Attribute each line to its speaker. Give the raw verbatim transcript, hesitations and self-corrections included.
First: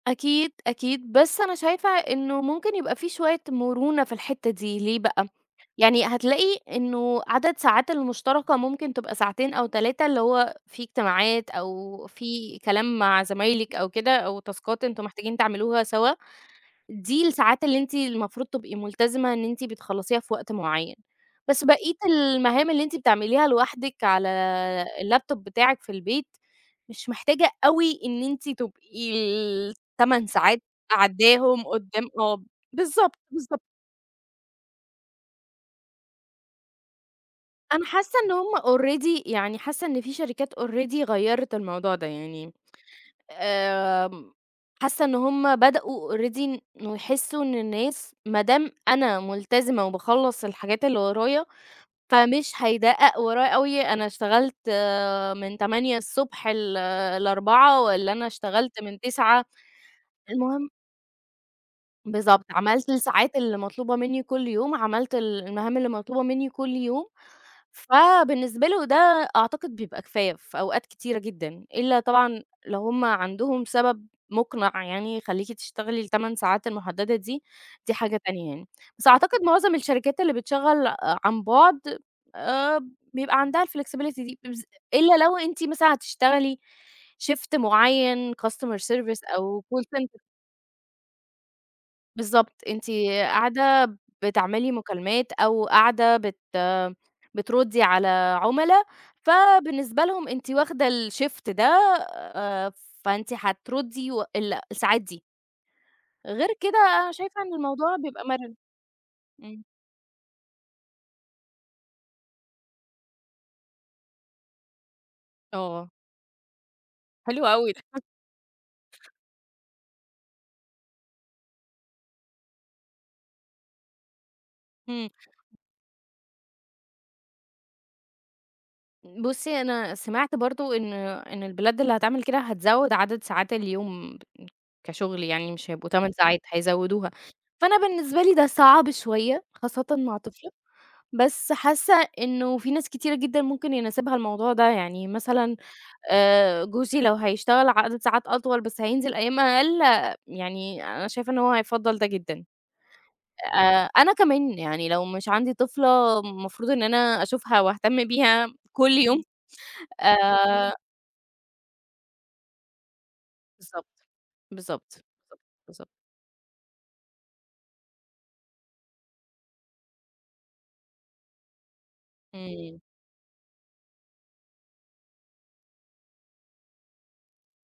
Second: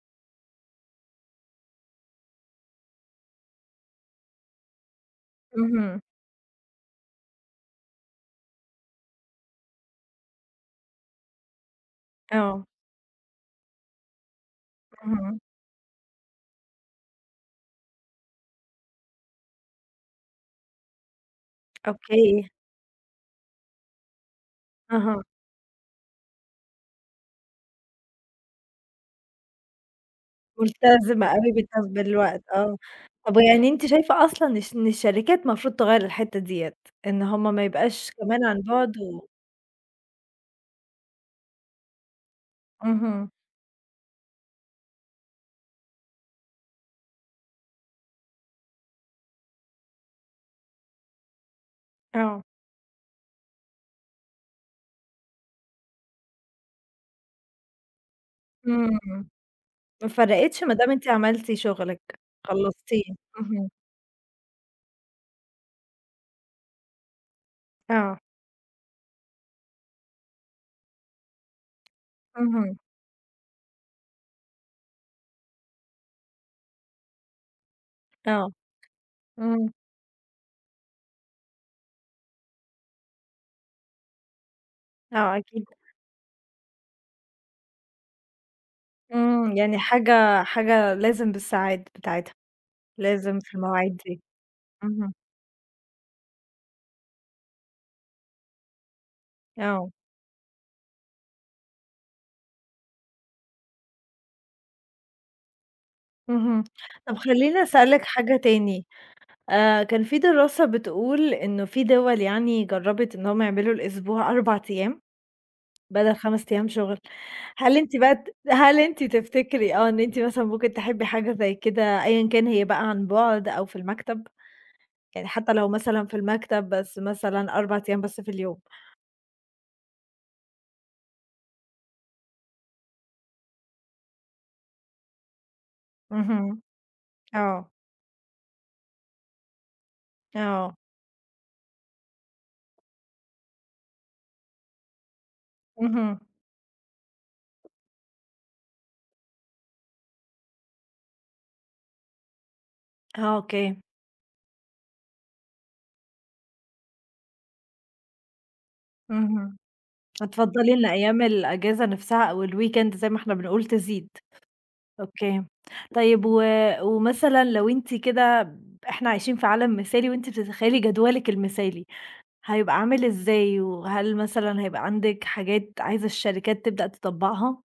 Speaker 1: أكيد، أكيد، بس أنا شايفة إنه ممكن يبقى في شوية مرونة في الحتّة دي، ليه بقى؟
Speaker 2: اهم.
Speaker 1: يعني هتلاقي إنه عدد ساعات المشتركة ممكن تبقى ساعتين أو تلاتة، اللي هو في اجتماعات، أو في
Speaker 2: آه.
Speaker 1: كلام مع زمايلِك أو كده، أو تاسكات أنتم محتاجين
Speaker 2: اهم.
Speaker 1: تعملوها سوا، دي الساعات اللي أنتِ المفروض تبقى ملتزمة إن أنتِ بتخلّصيها في وقت معين، بس بقية
Speaker 2: أوكي.
Speaker 1: المهام اللي أنتِ بتعمليها لوحدِك على
Speaker 2: أها.
Speaker 1: اللابتوب بتاعِك في البيت، مش محتاجة أوي إن أنتِ تبقي التَمَن ساعات
Speaker 2: ملتزمة أوي
Speaker 1: قاعداهم
Speaker 2: [unintelligible]
Speaker 1: قدّام آه،
Speaker 2: بالوقت آه،
Speaker 1: بالضبط،
Speaker 2: طب
Speaker 1: بالضبط.
Speaker 2: ويعني أنتِ شايفة أصلًا إش إن الشركات مفروض تغيّر الحتّة ديّة؟ إن هُم ما
Speaker 1: أنا
Speaker 2: يبقاش
Speaker 1: حاسّة إن
Speaker 2: كمان
Speaker 1: هُم
Speaker 2: عن بُعد
Speaker 1: already
Speaker 2: و
Speaker 1: يعني حاسّة إن في شركات already غيّرت الموضوع ده، يعني
Speaker 2: اهم.
Speaker 1: آمم حاسّة إن هُم بدأوا already إن إنه يحسّوا إن الناس، ما دام أنا ملتزمة وباخلّص الحاجات اللي ورايا،
Speaker 2: آه.
Speaker 1: فمش هيدقّق ورايا أوي أنا اشتغلت آآ من تمانية الصبح ل لأربعة، والّا أنا اشتغلت من
Speaker 2: إمم،
Speaker 1: 09:00،
Speaker 2: ما فرقتش
Speaker 1: المهم
Speaker 2: مادام أنتِ عملتِ شغلِك،
Speaker 1: بالضبط، عملت
Speaker 2: خلصتيه،
Speaker 1: الساعات اللي
Speaker 2: اهم.
Speaker 1: مطلوبة مني كلّ يوم، عملت ال المهام اللي مطلوبة مني كلّ يوم.
Speaker 2: آه.
Speaker 1: فبالنسبة له ده أعتقد بيبقى كفاية في أوقات كتيرة جدًا، إلا طبعًا
Speaker 2: اهم.
Speaker 1: لو هُم عندهم سبب مقنع يعني يخلّيكِ تشتغلي التَمَن ساعات المحدّدة دي، دي حاجة تانية
Speaker 2: آه،
Speaker 1: يعني. بس أعتقد
Speaker 2: إمم.
Speaker 1: معظم الشركات اللي بتشغّل ع عن بُعد، آآ بيبقى عندها الflexibility دي، إبز إلا لو
Speaker 2: آه
Speaker 1: أنتِ
Speaker 2: أكيد.
Speaker 1: مثلًا هتشتغلي شيفت معيّن customer service
Speaker 2: إمم،
Speaker 1: أو
Speaker 2: يعني
Speaker 1: call center
Speaker 2: حاجة حاجة لازم بالساعات بتاعتها،
Speaker 1: بالضبط، أنتِ
Speaker 2: لازم في
Speaker 1: قاعدة
Speaker 2: المواعيد دي،
Speaker 1: بتعملي
Speaker 2: اهم.
Speaker 1: مكالمات أو قاعدة بت بتردّي على عملا،
Speaker 2: آه.
Speaker 1: فبالنسبة لهم أنتِ واخدة الشيفت ده، آآ فأنتِ هتردي وال الساعات دي غير
Speaker 2: اهم،
Speaker 1: كده أنا
Speaker 2: طب
Speaker 1: شايفة إن
Speaker 2: خلّيني
Speaker 1: الموضوع
Speaker 2: أسألِك
Speaker 1: بيبقى
Speaker 2: حاجة
Speaker 1: مرن،
Speaker 2: تاني،
Speaker 1: إمم.
Speaker 2: آآ كان في دراسة بتقول إنه في دوَل يعني جرّبت إنهم يعملوا الأسبوع أربع أيام،
Speaker 1: آه.
Speaker 2: بدل خمَس أيام شغل،
Speaker 1: حلو أوي.
Speaker 2: هل أنتِ بقى ت هل أنتِ تفتكري آه إن أنتِ مثلًا ممكن تحبي حاجة زي كده، أيًا كان هي بقى عن بُعد أو في المكتب؟
Speaker 1: امم.
Speaker 2: يعني حتّى لو مثلًا في المكتب بس مثلًا أربع أيام بس في اليوم؟
Speaker 1: بُصّي أنا سمعت برضو إن إن البلاد اللي هتعمل كده هتزوّد عدد ساعات اليوم، كشغل يعني مش هيبقوا تَمَن ساعات،
Speaker 2: اهم،
Speaker 1: هيزوّدوها،
Speaker 2: آه.
Speaker 1: فأنا بالنسبة لي ده صعب شوية خاصّةً مع طفلة،
Speaker 2: آه.
Speaker 1: بس حاسّة إنه في ناس كتيرة جدًا ممكن يناسبها الموضوع ده، يعني مثلًا
Speaker 2: اهم.
Speaker 1: آآ جوزي لو هيشتغل عدد ساعات أطول بس هينزل أيام أقل يعني أنا شايفة إن هو هيفضّل ده جدًا،
Speaker 2: آه، أوكي.
Speaker 1: آآ أنا كمان يعني لو مش عندي طفلة المفروض إن أنا أشوفها وأهتم بيها كلّ يوم،
Speaker 2: اهم، هتفضّلي
Speaker 1: آآ
Speaker 2: إن أيام الإجازة نفْسها أو الweekend زي ما إحنا بنقول
Speaker 1: بالضبط،
Speaker 2: تزيد.
Speaker 1: بالضبط، بالضبط،
Speaker 2: أوكي،
Speaker 1: بالضبط.
Speaker 2: طيب و ومثلًا لو أنتِ كده ب إحنا عايشين في عالم مثالي، وأنتِ بتتخيّلي جدولِك المثالي، هيبقى
Speaker 1: إمم.
Speaker 2: عامل إزاي؟ وهل مثلًا هيبقى عندِك حاجات عايزة الشركات تبدأ تطبّقها؟